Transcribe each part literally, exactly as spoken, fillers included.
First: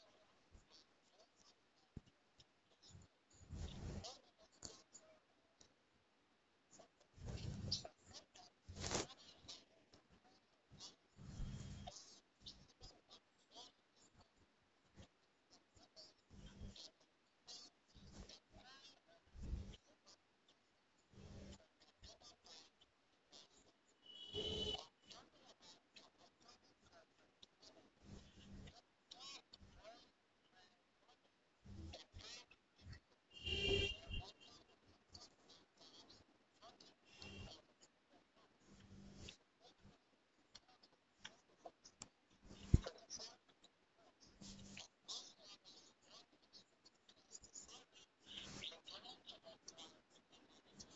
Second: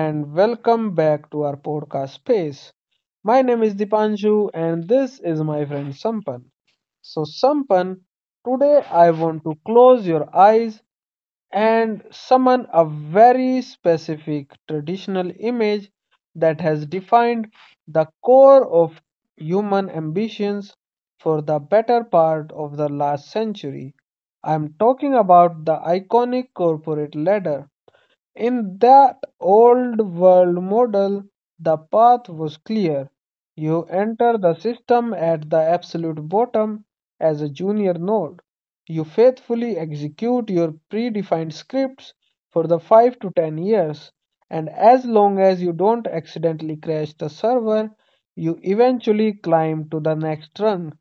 and welcome back to our podcast space. My name is Dipanshu, and this is my friend Sampan. So, Sampan, today I want to close your eyes and summon a very specific traditional image that has defined the core of human ambitions for the better part of the last century. I am talking about the iconic corporate ladder in that old world model, the path was clear. You enter the system at the absolute bottom as a junior node. You faithfully execute your predefined scripts for the five to ten years, and as long as you don't accidentally crash the server, you eventually climb to the next rung.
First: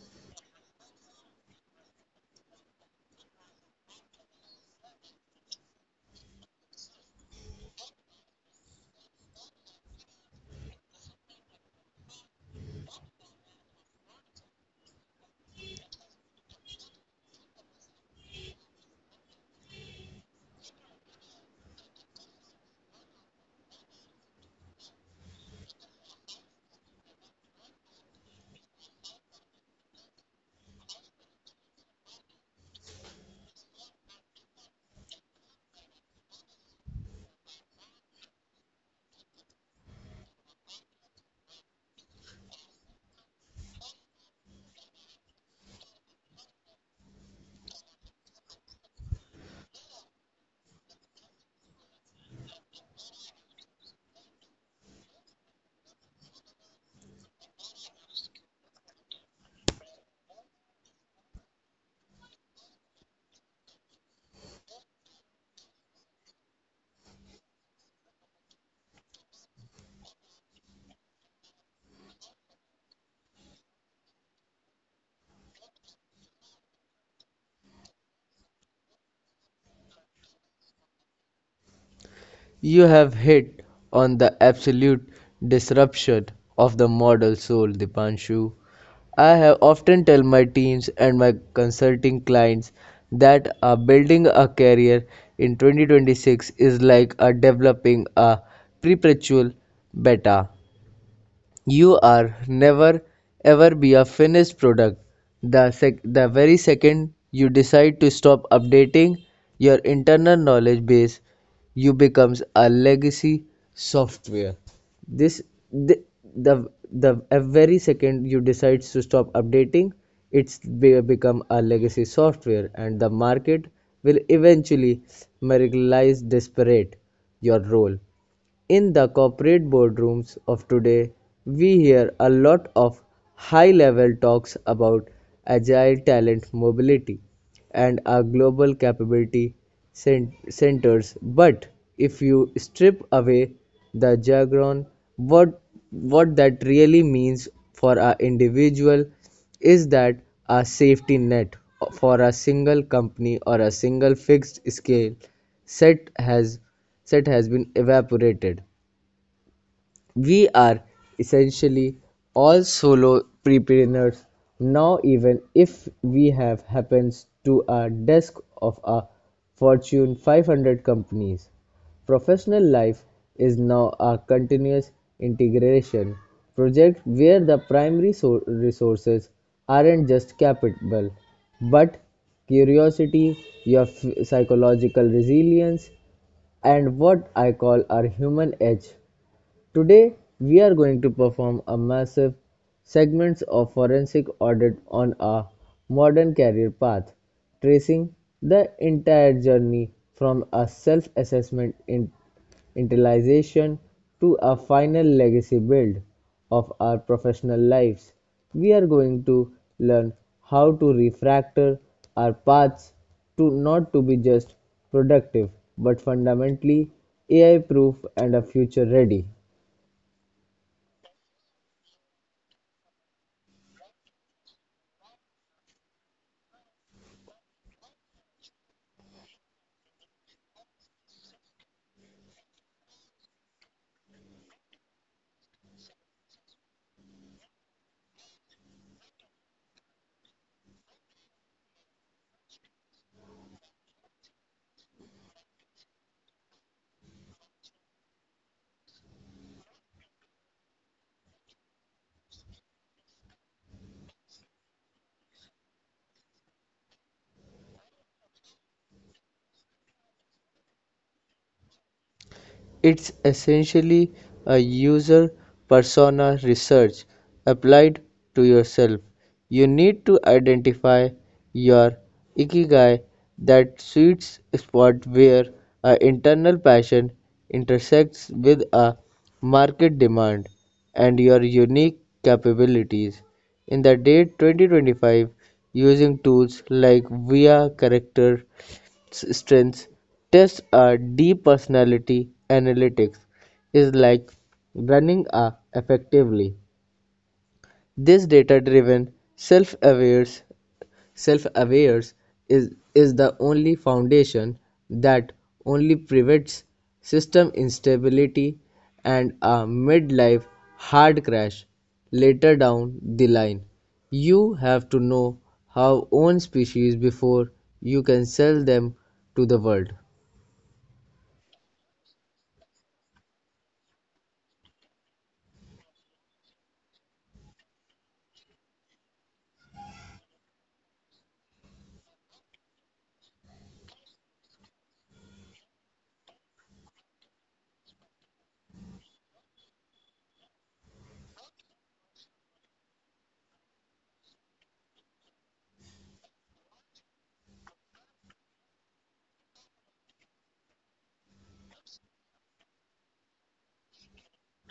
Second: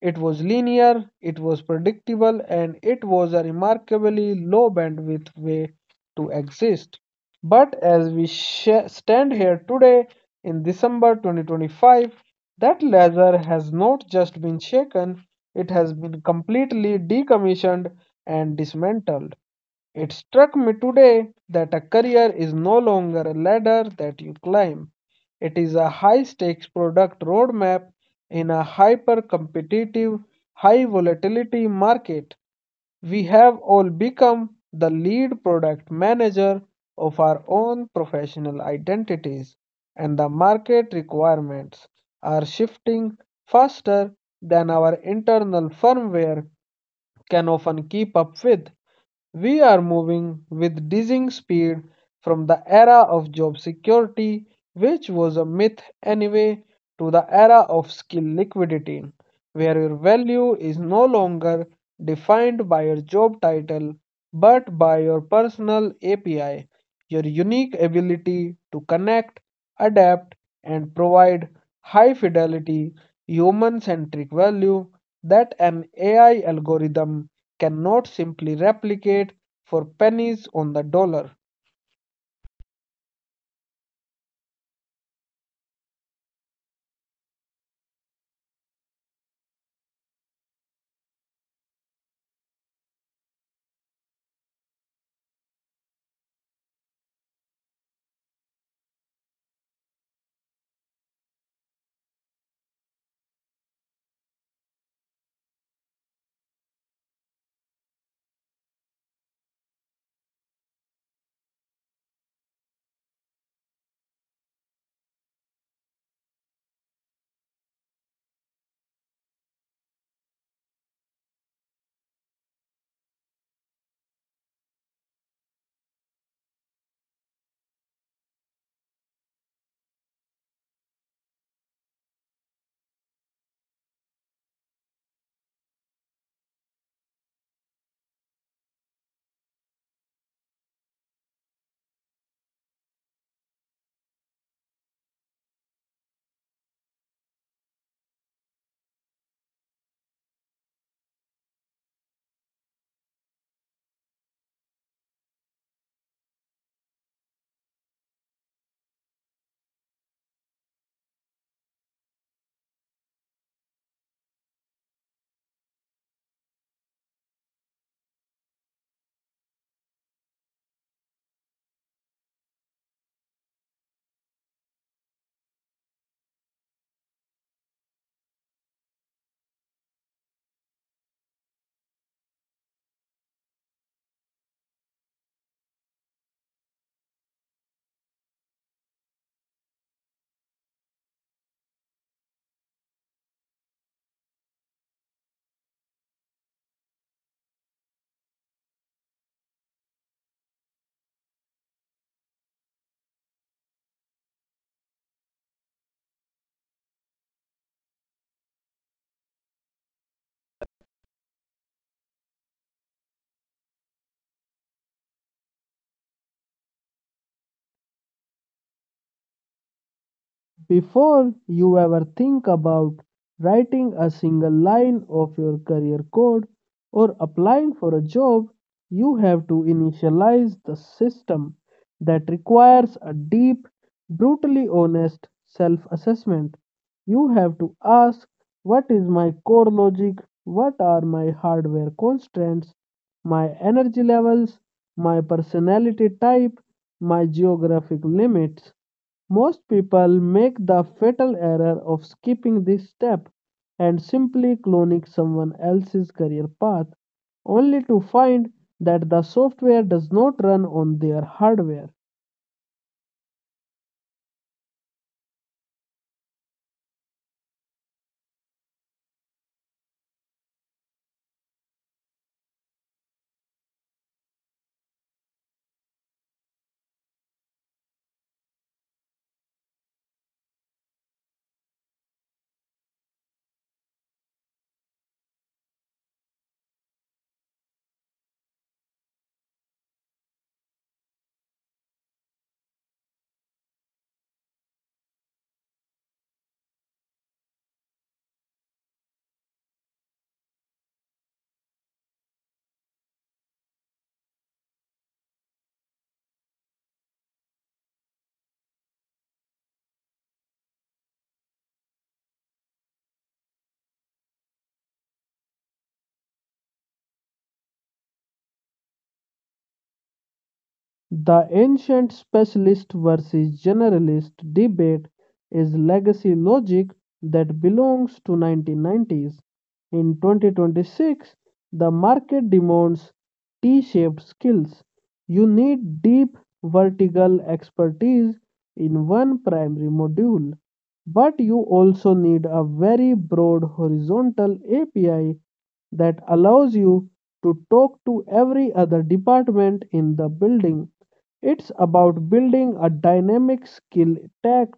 It was linear, it was predictable, and it was a remarkably low bandwidth way to exist. But as we sh- stand here today in December twenty twenty-five, that laser has not just been shaken, it has been completely decommissioned and dismantled. It struck me today that a career is no longer a ladder that you climb. It is a high-stakes product roadmap in a hyper-competitive, high-volatility market. We have all become the lead product manager of our own professional identities, and the market requirements are shifting faster than our internal firmware can often keep up with. We are moving with dizzying speed from the era of job security, which was a myth anyway, to the era of skill liquidity, where your value is no longer defined by your job title but by your personal A P I. Your unique ability to connect, adapt, and provide high fidelity, human centric value that an A I algorithm cannot simply replicate for pennies on the dollar. You have hit on the absolute disruption of the model soul, Dipanshu. I have often tell my teams and my consulting clients that uh, building a career in twenty twenty-six is like uh, developing a perpetual beta. You are never ever be a finished product. The, sec- the very second you decide to stop updating your internal knowledge base, you becomes a legacy software. This the the, the a very second you decide to stop updating, it's be- become a legacy software, and the market will eventually marginalize disparate your role. In the corporate boardrooms of today, we hear a lot of high level talks about agile talent mobility and our global capability cen- centers. But if you strip away the jargon, what, what that really means for our individual is that a safety net for a single company or a single fixed scale set has set has been evaporated. We are essentially all solopreneurs now, even if we have happens to a desk of a Fortune five hundred companies. Professional life is now a continuous integration project where the primary so- resources aren't just capital but curiosity, your f- psychological resilience, and what I call our human edge. Today we are going to perform a massive segments of forensic audit on a modern career path, tracing the entire journey from a self-assessment in internalization to a final legacy build of our professional lives. We are going to learn how to refactor our paths to not to be just productive but fundamentally A I proof and a future ready. Before you ever think about writing a single line of your career code or applying for a job, you have to initialize the system that requires a deep, brutally honest self assessment. You have to ask what is my core logic, what are my hardware constraints, my energy levels, my personality type, my geographic limits. Most people make the fatal error of skipping this step and simply cloning someone else's career path, only to find that the software does not run on their hardware. It's essentially a user persona research applied to yourself. You need to identify your ikigai, that sweet spot where a internal passion intersects with a market demand and your unique capabilities. In the date twenty twenty-five, using tools like V I A character strengths tests are deep personality analytics is like running a effectively this data driven self aware self aware is is the only foundation that only prevents system instability and a midlife hard crash later down the line. You have to know our own species before you can sell them to the world. The ancient specialist versus generalist debate is legacy logic that belongs to nineteen nineties. In twenty twenty-six, the market demands T-shaped skills. You need deep vertical expertise in one primary module, but you also need a very broad horizontal A P I that allows you to talk to every other department in the building. It's about building a dynamic skill stack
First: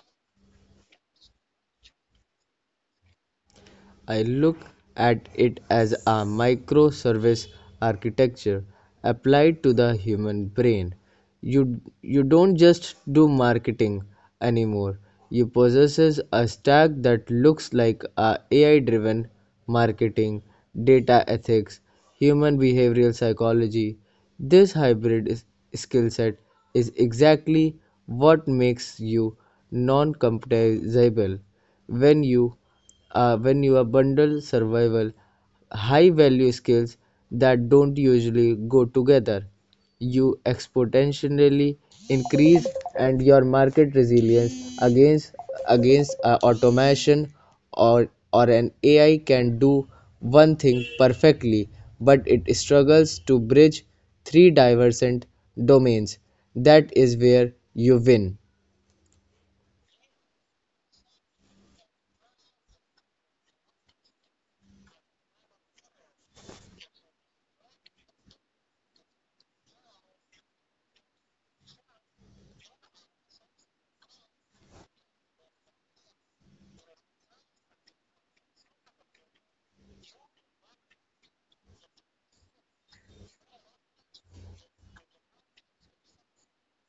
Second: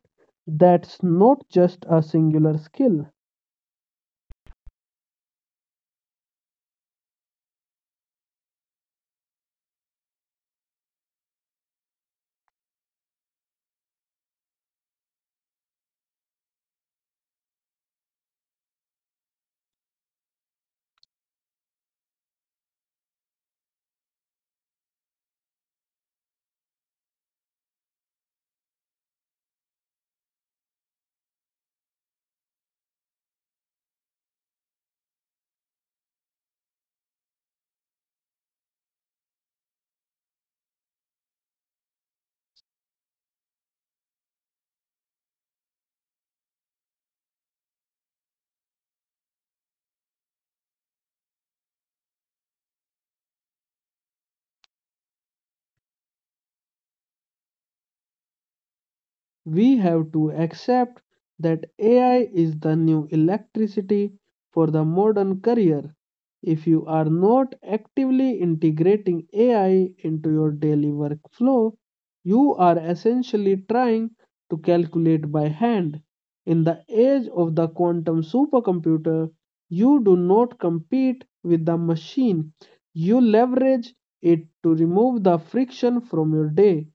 that's not just a singular skill. I look at it as a microservice architecture applied to the human brain. You, you don't just do marketing anymore. You possess a stack that looks like a AI driven marketing, data ethics, human behavioral psychology. This hybrid is, skill set is exactly what makes you non-compatible when you uh, when you bundle survival high value skills that don't usually go together. You exponentially increase and your market resilience against against uh, automation or or an A I can do one thing perfectly, but it struggles to bridge three divergent domains. That is where you win. We have to accept that A I is the new electricity for the modern career. If you are not actively integrating A I into your daily workflow, you are essentially trying to calculate by hand. In the age of the quantum supercomputer, you do not compete with the machine, you leverage it to remove the friction from your day.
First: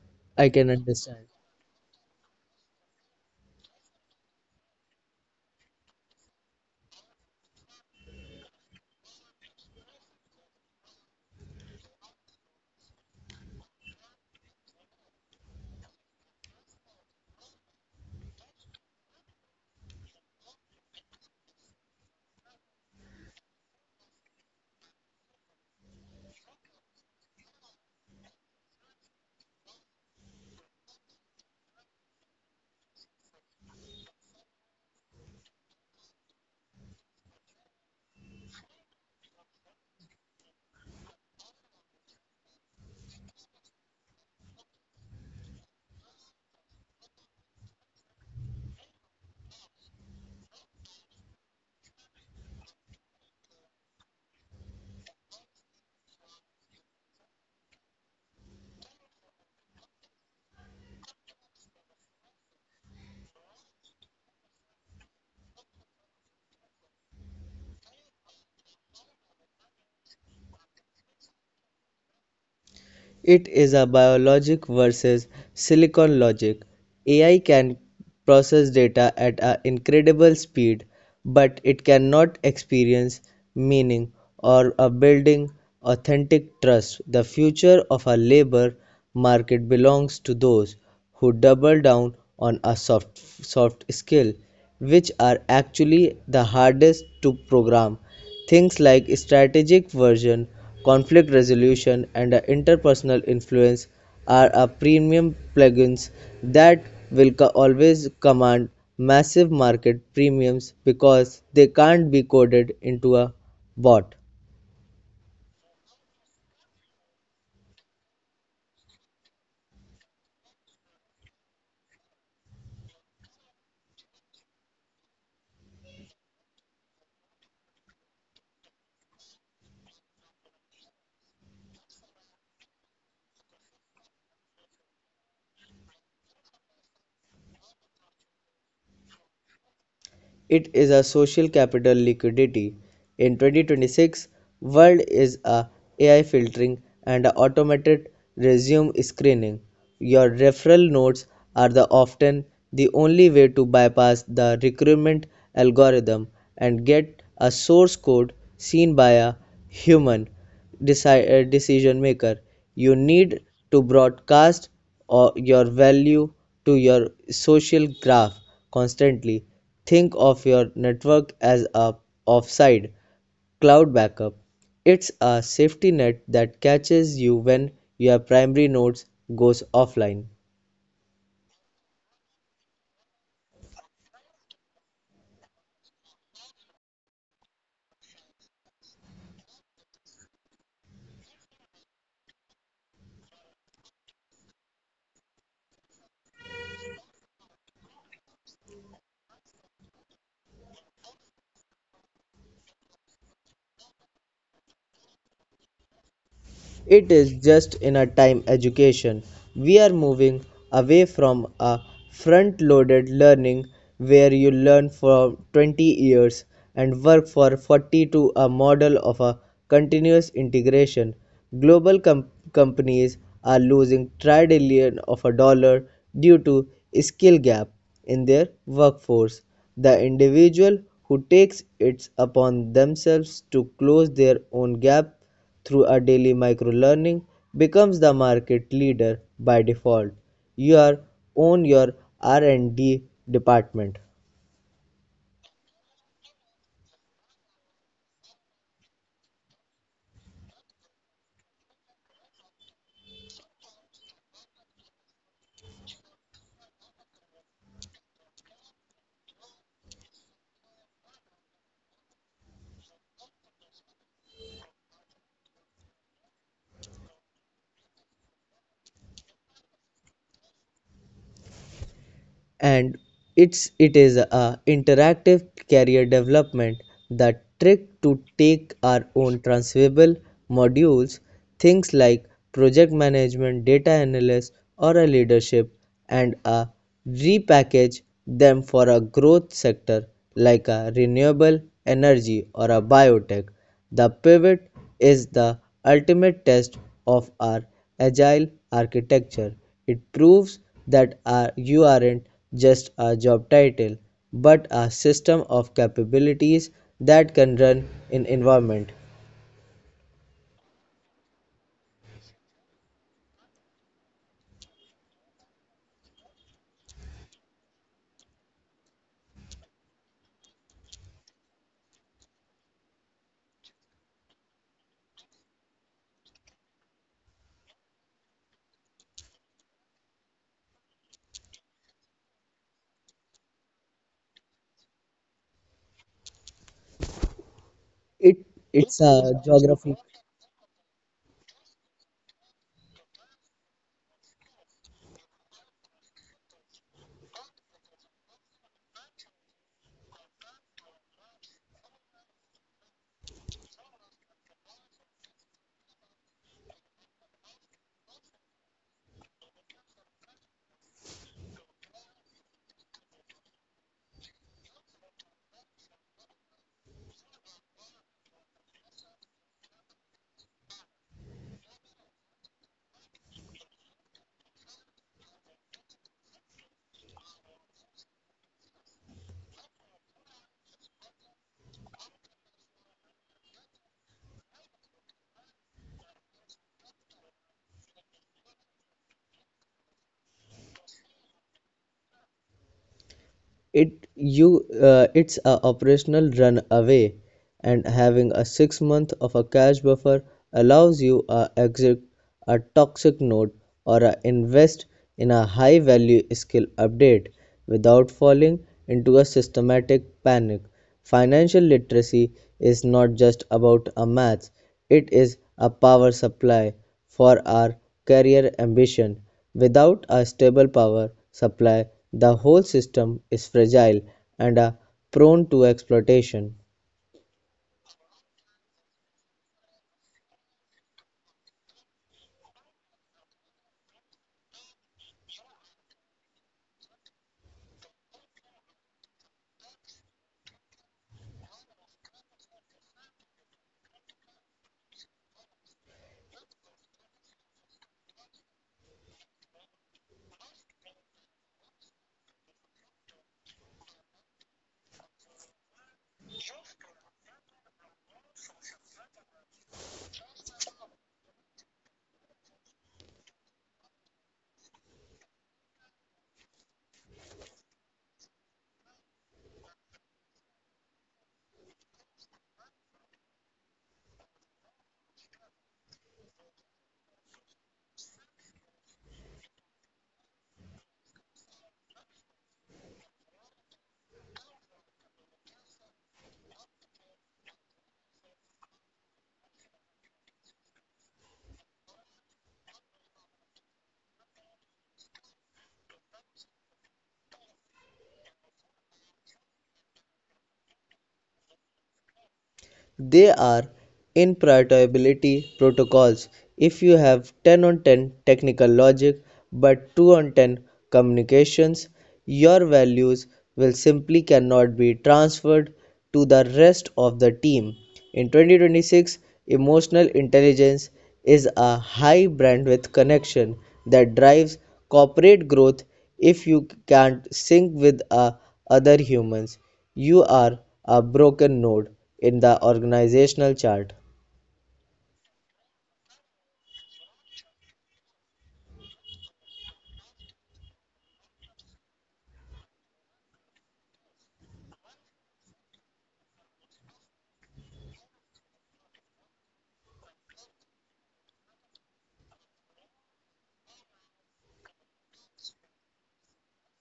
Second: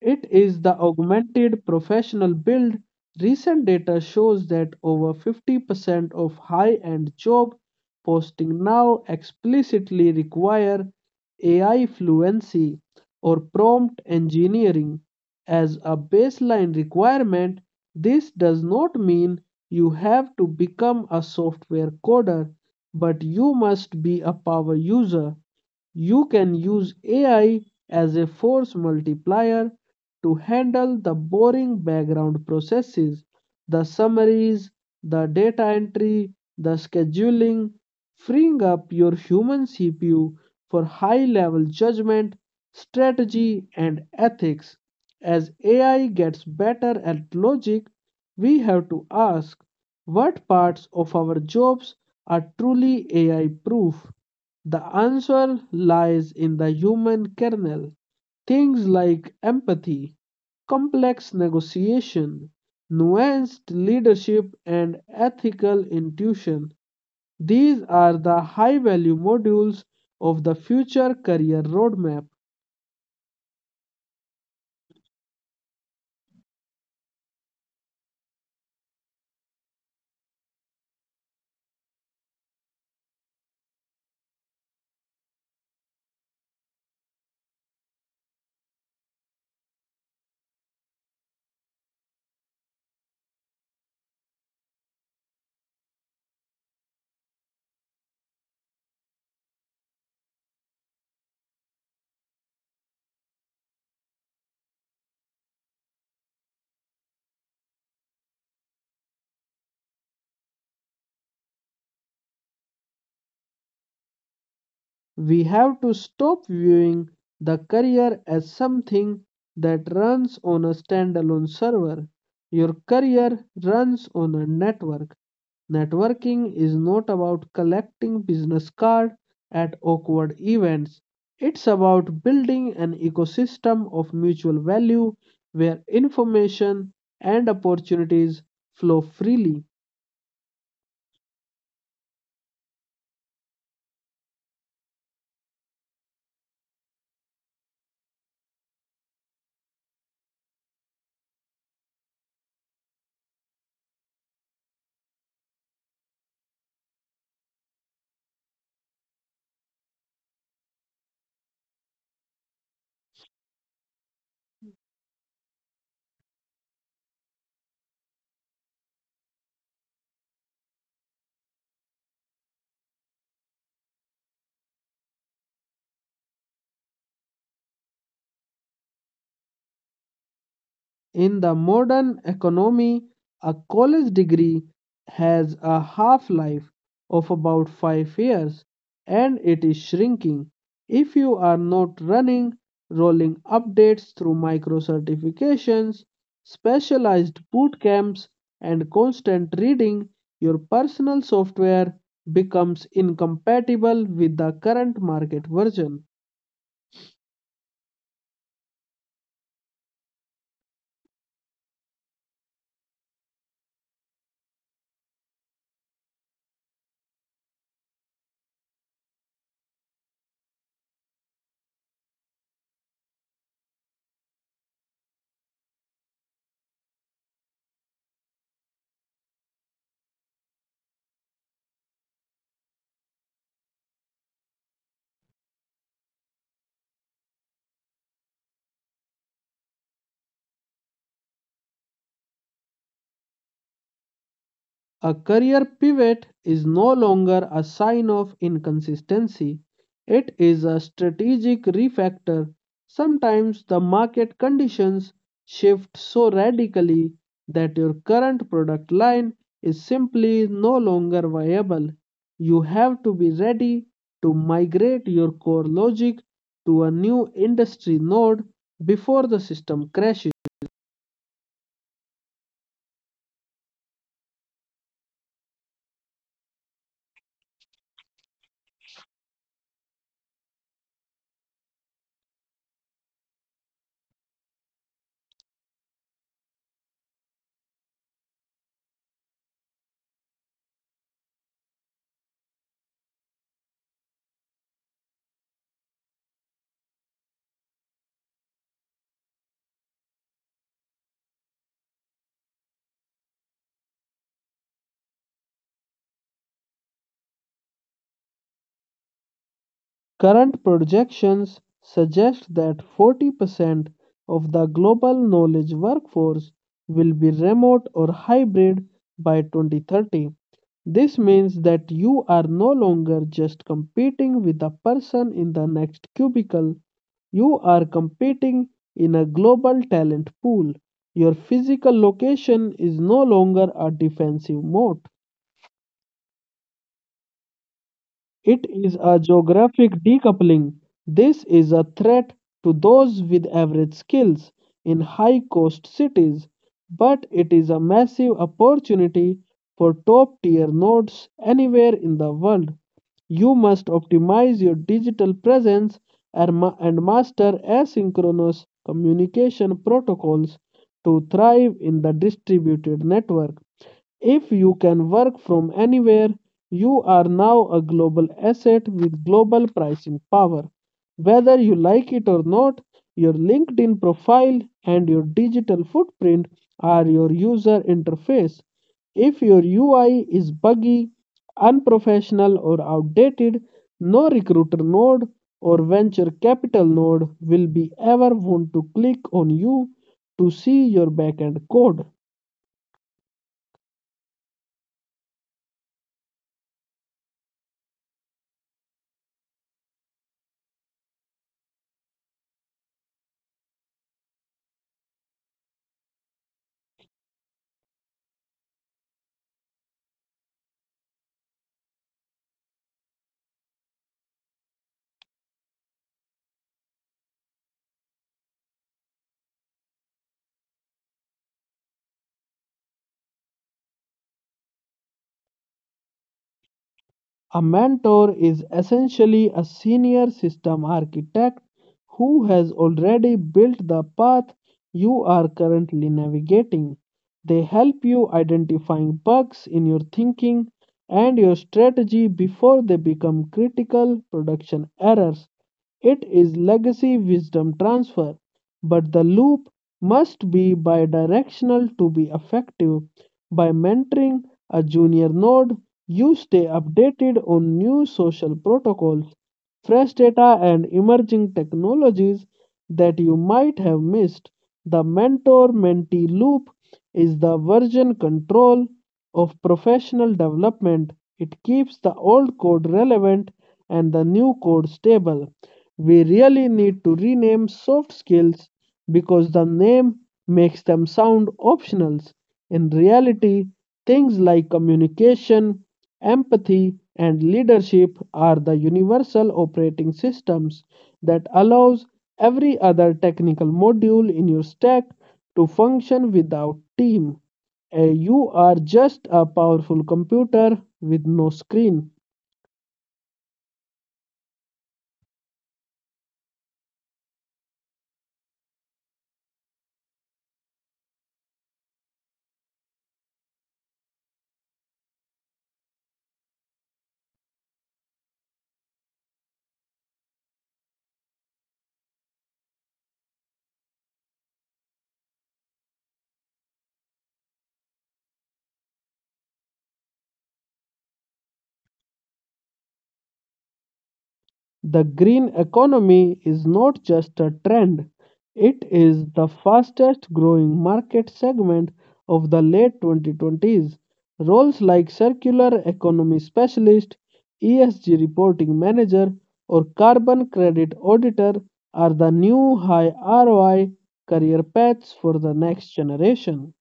It I is can the understand. augmented professional build. Recent data shows that over fifty percent of high end job posting now explicitly require A I fluency or prompt engineering as a baseline requirement. This does not mean you have to become a software coder, but you must be a power user. You can use A I as a force multiplier to handle the boring background processes, the summaries, the data entry, the scheduling, freeing up your human C P U for high level judgment, strategy, and ethics. As A I gets better at logic, we have to ask what parts of our jobs are truly A I proof. The answer lies in the human kernel. Things like empathy, complex negotiation, nuanced leadership, and ethical intuition. These are the high value modules of the future career roadmap. It is a biologic versus silicon logic. A I can process data at an incredible speed, but it cannot experience meaning or a building authentic trust. The future of our labor market belongs to those who double down on a soft soft skill, which are actually the hardest to program. Things like strategic version, conflict resolution, and uh, interpersonal influence are a premium plugins that will co- always command massive market premiums because they can't be coded into a bot. We have to stop viewing the career as something that runs on a standalone server. Your career runs on a network. Networking is not about collecting business cards at awkward events. It's about building an ecosystem of mutual value where information and opportunities flow freely. It is a social capital liquidity. In twenty twenty-six, world is a AI filtering and a automated resume screening. Your referral notes are the often the only way to bypass the recruitment algorithm and get a source code seen by a human. Decide uh, decision maker, you need to broadcast or your value to your social graph constantly. Think of your network as a offside cloud backup. It's a safety net that catches you when your primary nodes goes offline. In the modern economy, a college degree has a half life of about five years and it is shrinking. If you are not running rolling updates through micro certifications, specialized boot camps, and constant reading, your personal software becomes incompatible with the current market version. It is just in a time education. We are moving away from a front loaded learning where you learn for twenty years and work for forty to a model of a continuous integration. Global com- companies are losing trillion of a dollar due to skill gap in their workforce. The individual who takes it upon themselves to close their own gap through a daily microlearning becomes the market leader by default. You are own your R and D department, A career pivot is no longer a sign of inconsistency, it is a strategic refactor. Sometimes the market conditions shift so radically that your current product line is simply no longer viable. You have to be ready to migrate your core logic to a new industry node before the system crashes. and it's it is a interactive career development. The trick to take our own transferable modules, things like project management data analysis or a leadership, and uh, repackage them for a growth sector like a renewable energy or a biotech. The pivot is the ultimate test of our agile architecture. It proves that our, you aren't just a job title, but a system of capabilities that can run in environment. Current projections suggest that forty percent of the global knowledge workforce will be remote or hybrid by twenty thirty. This means that you are no longer just competing with the person in the next cubicle, you are competing in a global talent pool. Your physical location is no longer a defensive moat. It, It is it's a a geographic geography. decoupling. This is a threat to those with average skills in high cost cities, but it is a massive opportunity for top tier nodes anywhere in the world. You must optimize your digital presence and ma- and master asynchronous communication protocols to thrive in the distributed network. If you can work from anywhere, you are now a global asset with global pricing power. Whether you like it or not, your LinkedIn profile and your digital footprint are your user interface. If your U I is buggy, unprofessional, or outdated, no recruiter node or venture capital node will be ever want to click on you to see your backend code. It you uh, it's a operational run away, and having a six month of a cash buffer allows you a exit a toxic note or a invest in a high value skill update without falling into a systematic panic. Financial literacy is not just about a math, it is a power supply for our career ambition. Without a stable power supply, the whole system is fragile and are prone to exploitation. A mentor is essentially a senior system architect who has already built the path you are currently navigating. They help you identifying bugs in your thinking and your strategy before they become critical production errors. It is legacy wisdom transfer but the loop must be bidirectional to be effective. By mentoring a junior node, you stay updated on new social protocols, fresh data, and emerging technologies that you might have missed. The mentor mentee loop is the version control of professional development. It keeps the old code relevant and the new code stable. We really need to rename soft skills because the name makes them sound optional. In reality, things like communication, empathy, and leadership are the universal operating systems that allows every other technical module in your stack to function without team. Uh, you are just a powerful computer with no screen. They are interoperability protocols. If you have ten on ten technical logic but two on ten communications, your values will simply cannot be transferred to the rest of the team. In twenty twenty-six, emotional intelligence is a high bandwidth connection that drives corporate growth. If you can't sync with uh, other humans, you are a broken node in the organizational chart. The green economy is not just a trend, it is the fastest growing market segment of the late twenty twenties. Roles like circular economy specialist, E S G reporting manager, or carbon credit auditor are the new high R O I career paths for the next generation.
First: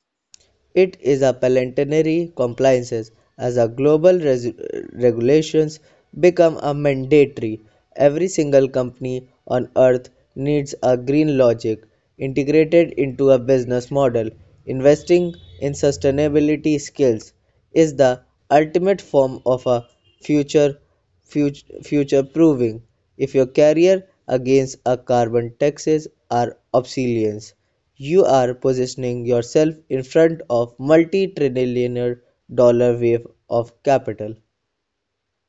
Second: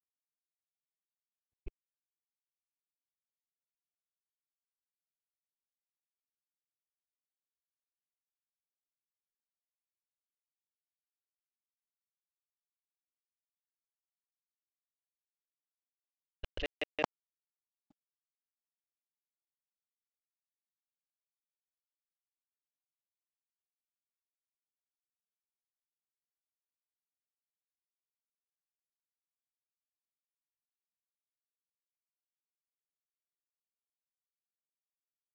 It is a planetary compliance as a global res- regulations become a mandatory. Every single company on earth needs a green logic integrated into a business model. Investing in sustainability skills is the ultimate form of a future future future proving. If your career against a carbon taxes are obsolescence, you are positioning yourself in front of multi-trillionaire dollar wave of capital.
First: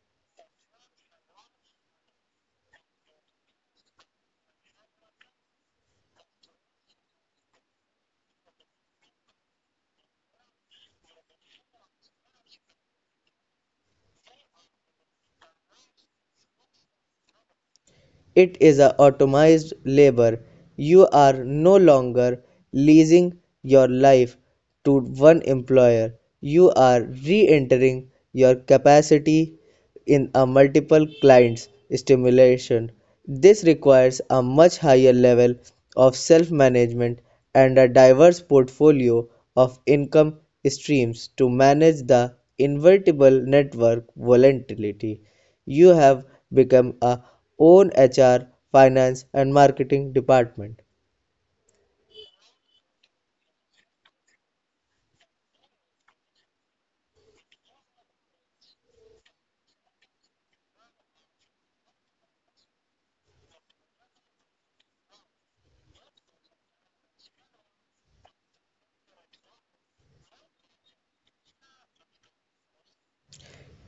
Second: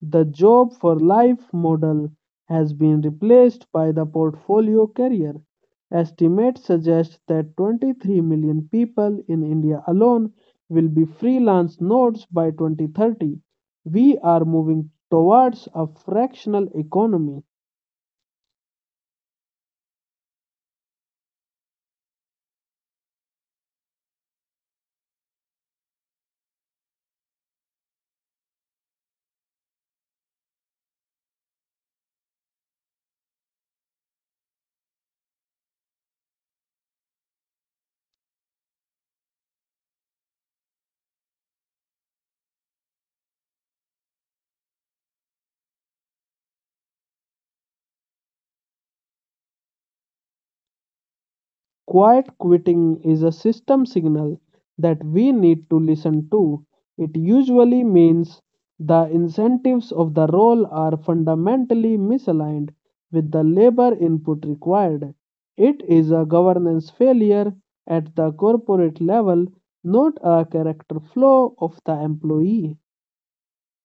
The job for life model has been replaced by the portfolio career. Estimates suggest that twenty-three million people in India alone will be freelance nodes by twenty thirty. We are moving towards a fractional economy. It is a automated labor. You are no longer leasing your life to one employer. You are re-entering your capacity in a multiple clients stimulation. This requires a much higher level of self management and a diverse portfolio of income streams to manage the inevitable network volatility. You have become a own H R, finance and marketing department. Quiet quitting is a system signal that we need to listen to. It usually means the incentives of the role are fundamentally misaligned with the labor input required. It is a governance failure at the corporate level, not a character flaw of the employee.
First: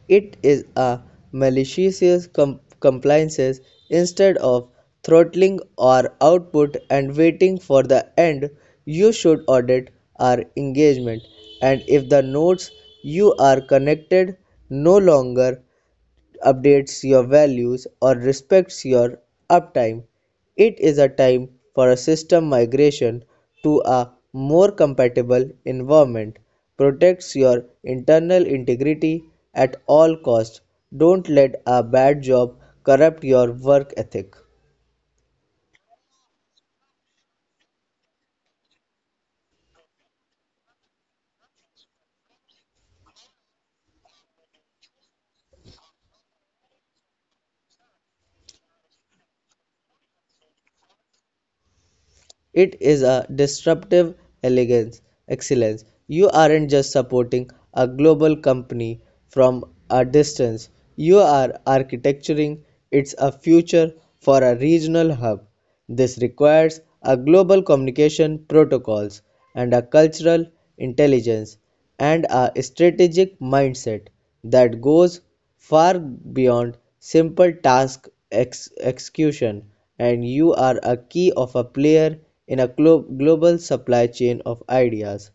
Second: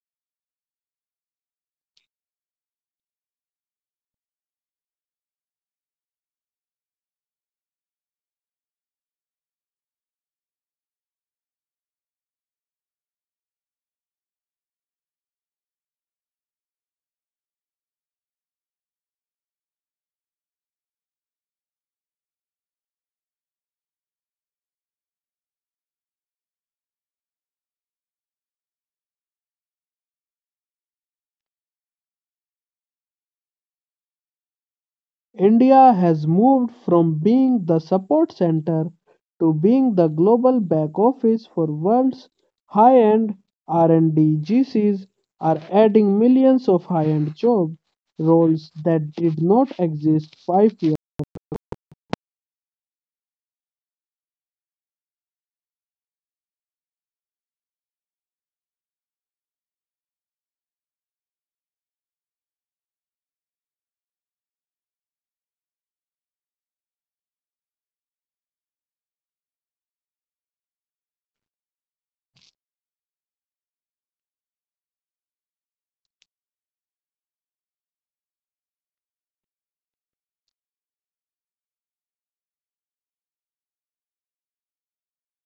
It is a malicious com- compliances instead of throttling our output and waiting for the end. You should audit our engagement, and if the nodes you are connected no longer updates your values or respects your uptime. It is a time for a system migration to a more compatible environment. Protects your internal integrity at all costs. Don't let a bad job corrupt your work ethic. India has moved from being the support center to being the global back office for world's high-end R and D. G Cs are adding millions of high-end job roles that did not exist five years. It is a disruptive elegance excellence. You aren't just supporting a global company from a distance. You are architecturing its a future for a regional hub. This requires a global communication protocols and a cultural intelligence and a strategic mindset that goes far beyond simple task ex- execution, and you are a key of a player in a glo- global supply chain of ideas.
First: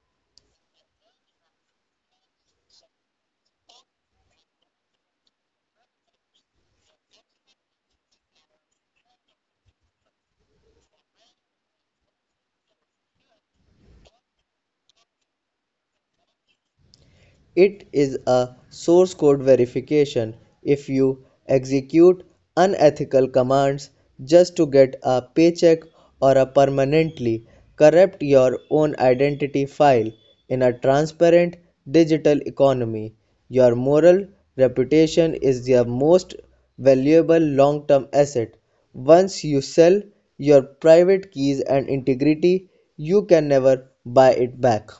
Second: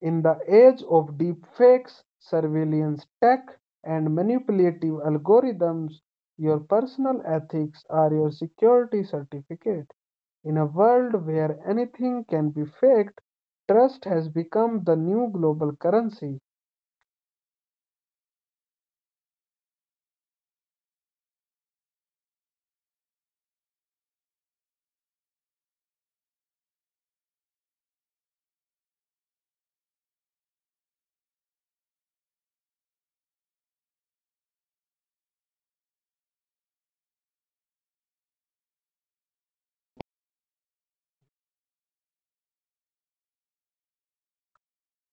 In the age of deepfakes, surveillance tech, and manipulative algorithms, your personal ethics are your security certificate. In a world where anything can be faked, trust has become the new global currency. It is a source code verification. If you execute unethical commands just to get a paycheck or a permanently corrupt your own identity file in a transparent digital economy. Your moral reputation is your most valuable long term asset. Once you sell your private keys and integrity, you can never buy it back.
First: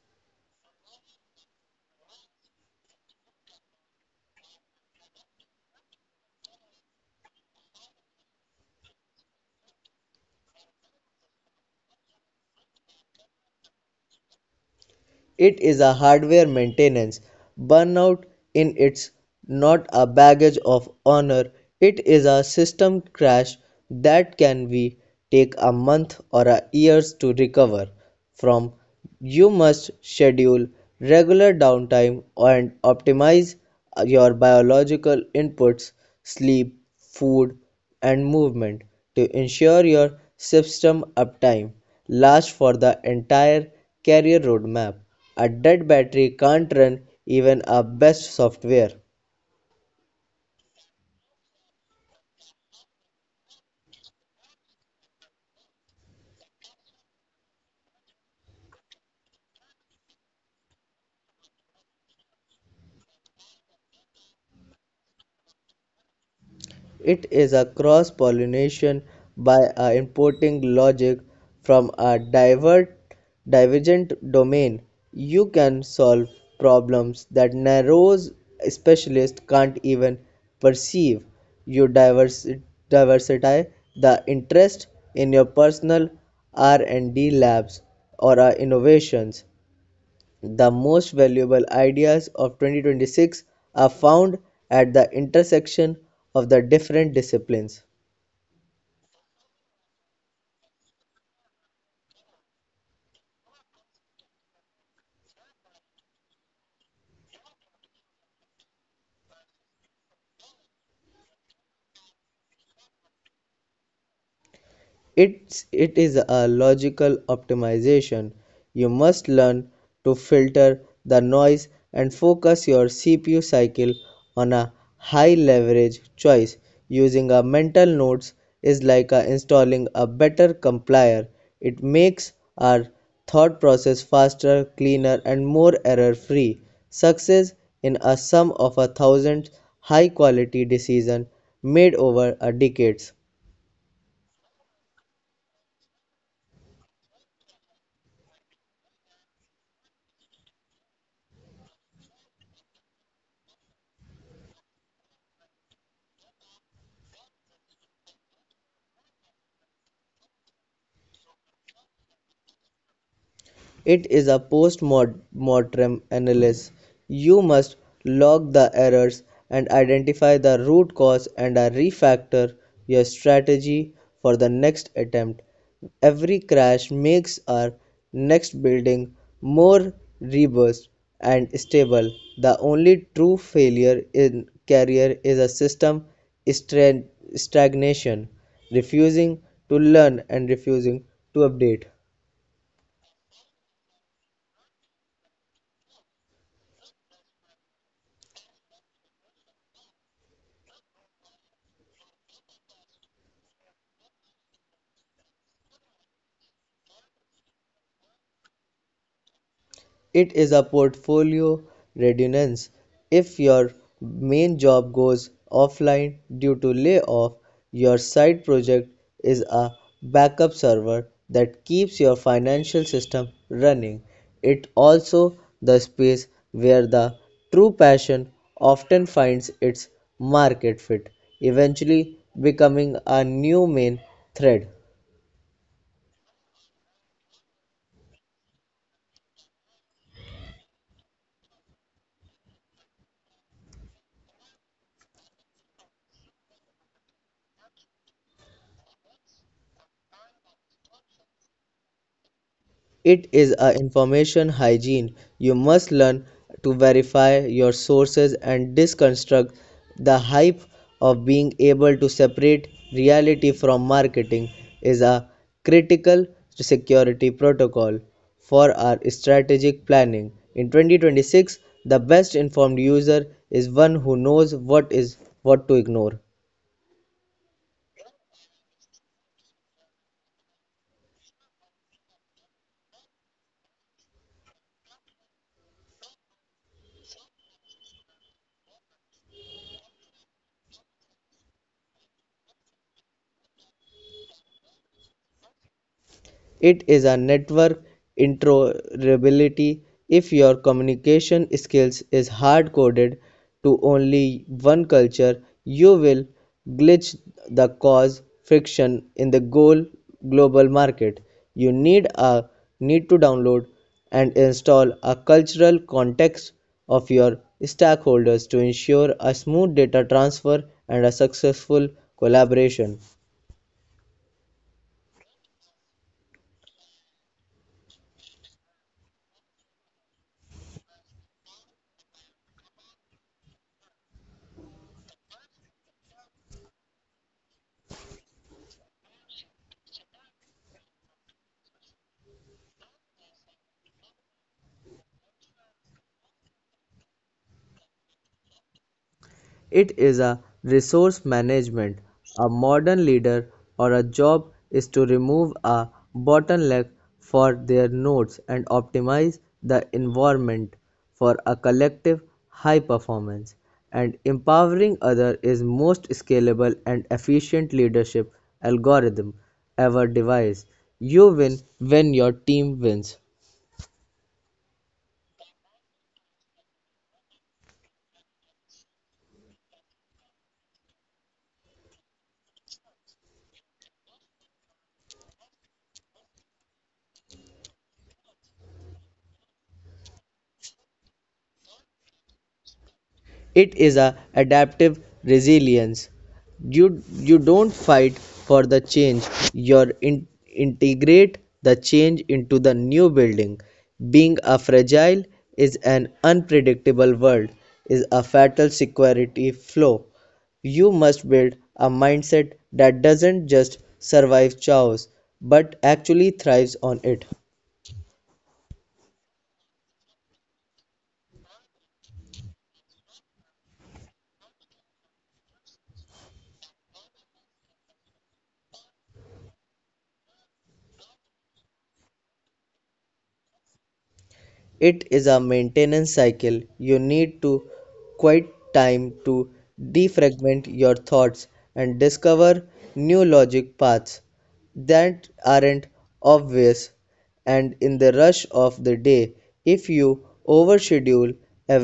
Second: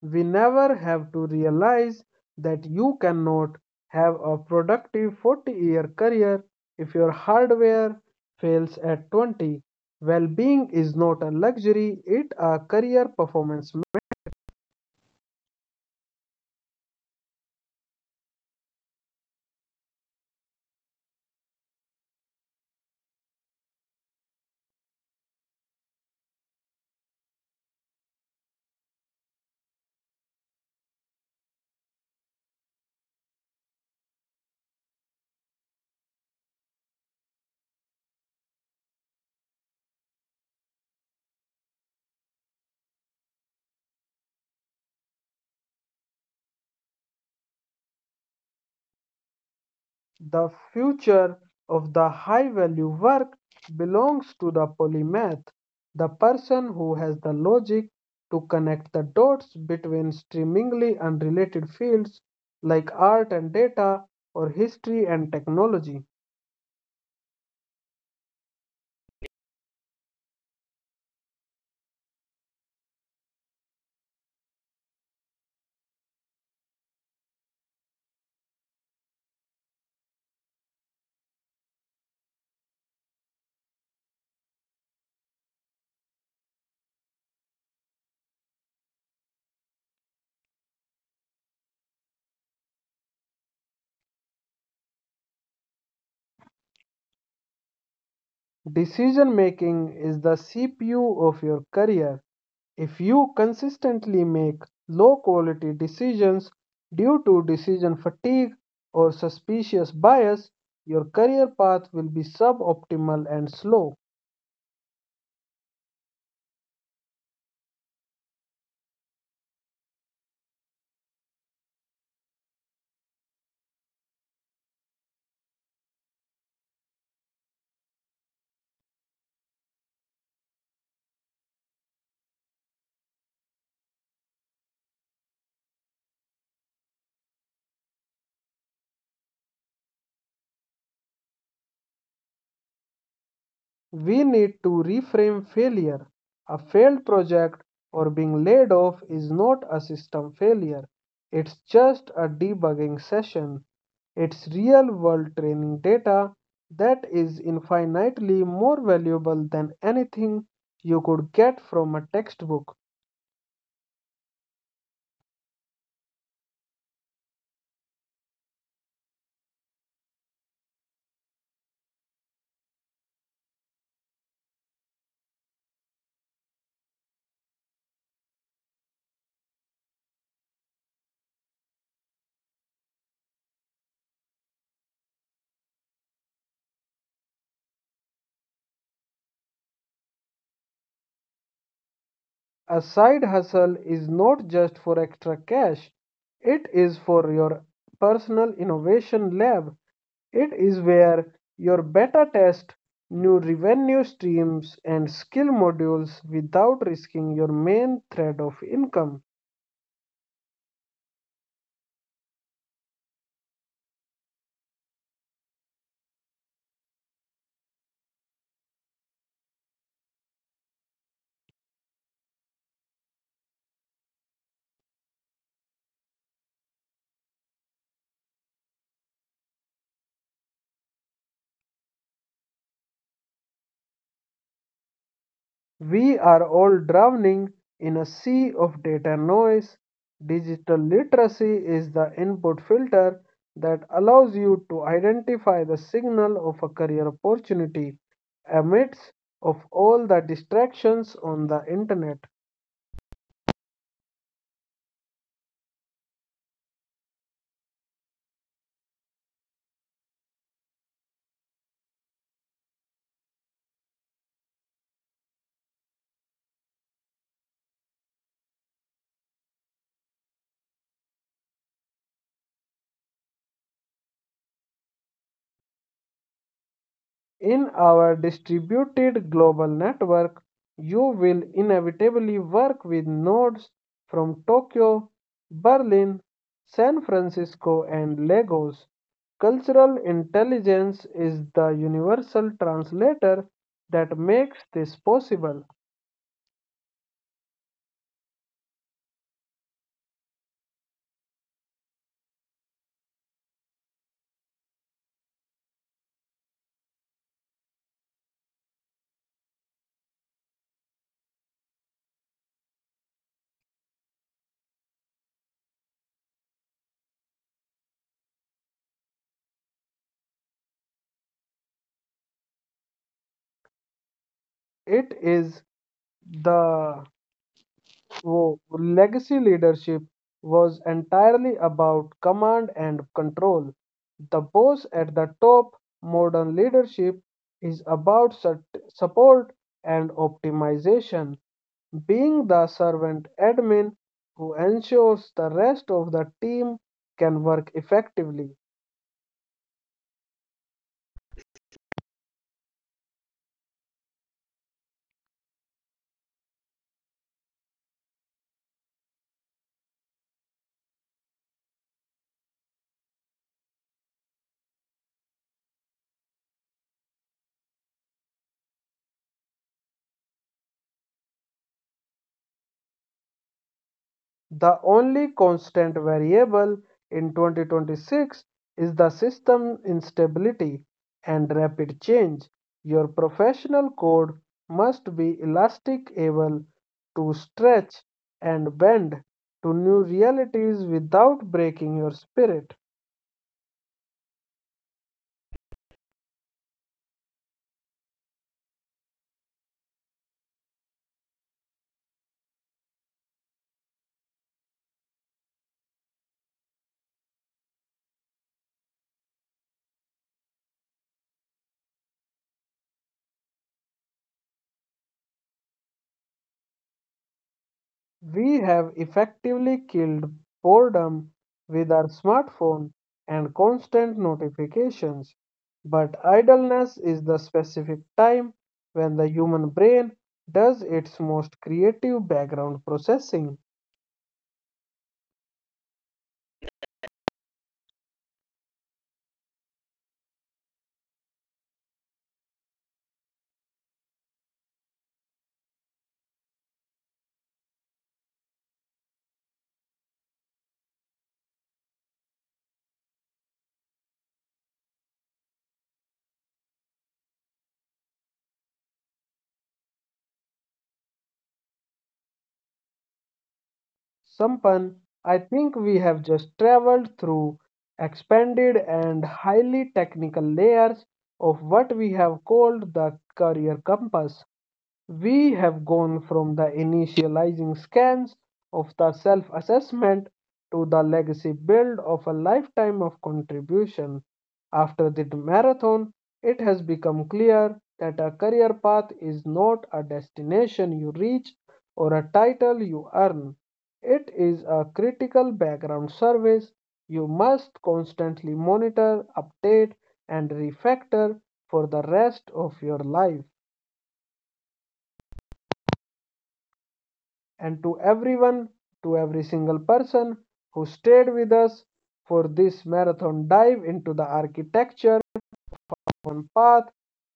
We never have to realize that you cannot have a productive forty year career if your hardware fails at twenty. Well being is not a luxury, it a career performance. It is a hardware maintenance burnout in it's not a baggage of honor. It is a system crash that can be take a month or a years to recover from. You must schedule regular downtime and optimize your biological inputs, sleep, food and movement to ensure your system uptime last for the entire career roadmap. A dead battery can't run even our best software. The future of the high value work belongs to the polymath, the person who has the logic to connect the dots between seemingly unrelated fields like art and data or history and technology. It is a cross pollination by uh, importing logic from a divert, divergent domain. You can solve problems that narrow specialists can't even perceive. You divers- diversify the interest in your personal R and D labs or uh, innovations. The most valuable ideas of twenty twenty-six are found at the intersection of the different disciplines. Decision making is the C P U of your career. If you consistently make low quality decisions due to decision fatigue or suspicious bias, your career path will be suboptimal and slow. it's it is a logical optimization. You must learn to filter the noise and focus your C P U cycle on a high leverage choice. Using a mental nodes is like a installing a better compiler. It makes our thought process faster cleaner and more error free success in a sum of a thousand high quality decisions made over a decades. We need to reframe failure. A failed project or being laid off is not a system failure. It's just a debugging session. It's real world training data that is infinitely more valuable than anything you could get from a textbook. It is a post-mortem analysis. You must log the errors and identify the root cause and refactor your strategy for the next attempt. Every crash makes our next building more robust and stable. The only true failure in career is a system stagnation, refusing to learn and refusing to update. A side hustle is not just for extra cash, it is for your personal innovation lab. It is where your beta test new revenue streams and skill modules without risking your main thread of income. It is a portfolio redundancy. If your main job goes offline due to layoff, your side project is a backup server that keeps your financial system running. It also the space where the true passion often finds its market fit, eventually becoming a new main thread. We are all drowning in a sea of data noise. Digital literacy is the input filter that allows you to identify the signal of a career opportunity amidst of all the distractions on the internet. It is a information hygiene. You must learn to verify your sources and deconstruct the hype of being able to separate reality from marketing is a critical security protocol for our strategic planning. In twenty twenty-six, the best informed user is one who knows what is what to ignore. In our distributed global network, you will inevitably work with nodes from Tokyo, Berlin, San Francisco, and Lagos. Cultural intelligence is the universal translator that makes this possible. It is a network interoperability. If your communication skills is hard coded to only one culture, you will glitch the cause friction in the goal global market. You need a need to download and install a cultural context of your stakeholders to ensure a smooth data transfer and a successful collaboration. It is the wo- Legacy leadership was entirely about command and control. The boss at the top, modern leadership is about su- support and optimization, being the servant admin who ensures the rest of the team can work effectively. It is a resource management. A modern leader or a job is to remove a bottleneck for their nodes and optimize the environment for a collective high performance. And empowering other is most scalable and efficient leadership algorithm ever devised. You win when your team wins. The only constant variable in twenty twenty-six is the system instability and rapid change. Your professional code must be elastic, able to stretch and bend to new realities without breaking your spirit. It is a adaptive resilience. You you don't fight for the change. You in, integrate the change into the new building. Being a fragile is an unpredictable world is a fatal security flaw. You must build a mindset that doesn't just survive chaos but actually thrives on it. We have effectively killed boredom with our smartphone and constant notifications. But idleness is the specific time when the human brain does its most creative background processing. It is a maintenance cycle. You need to quite time to defragment your thoughts and discover new logic paths that aren't obvious and in the rush of the day if you overschedule Sampan, I think we have just traveled through expanded and highly technical layers of what we have called the career compass. We have gone from the initializing scans of the self assessment to the legacy build of a lifetime of contribution. After the marathon, it has become clear that a career path is not a destination you reach or a title you earn. It is a critical background service you must constantly monitor, update, and refactor for the rest of your life. And to everyone, to every single person who stayed with us for this marathon dive into the architecture on path.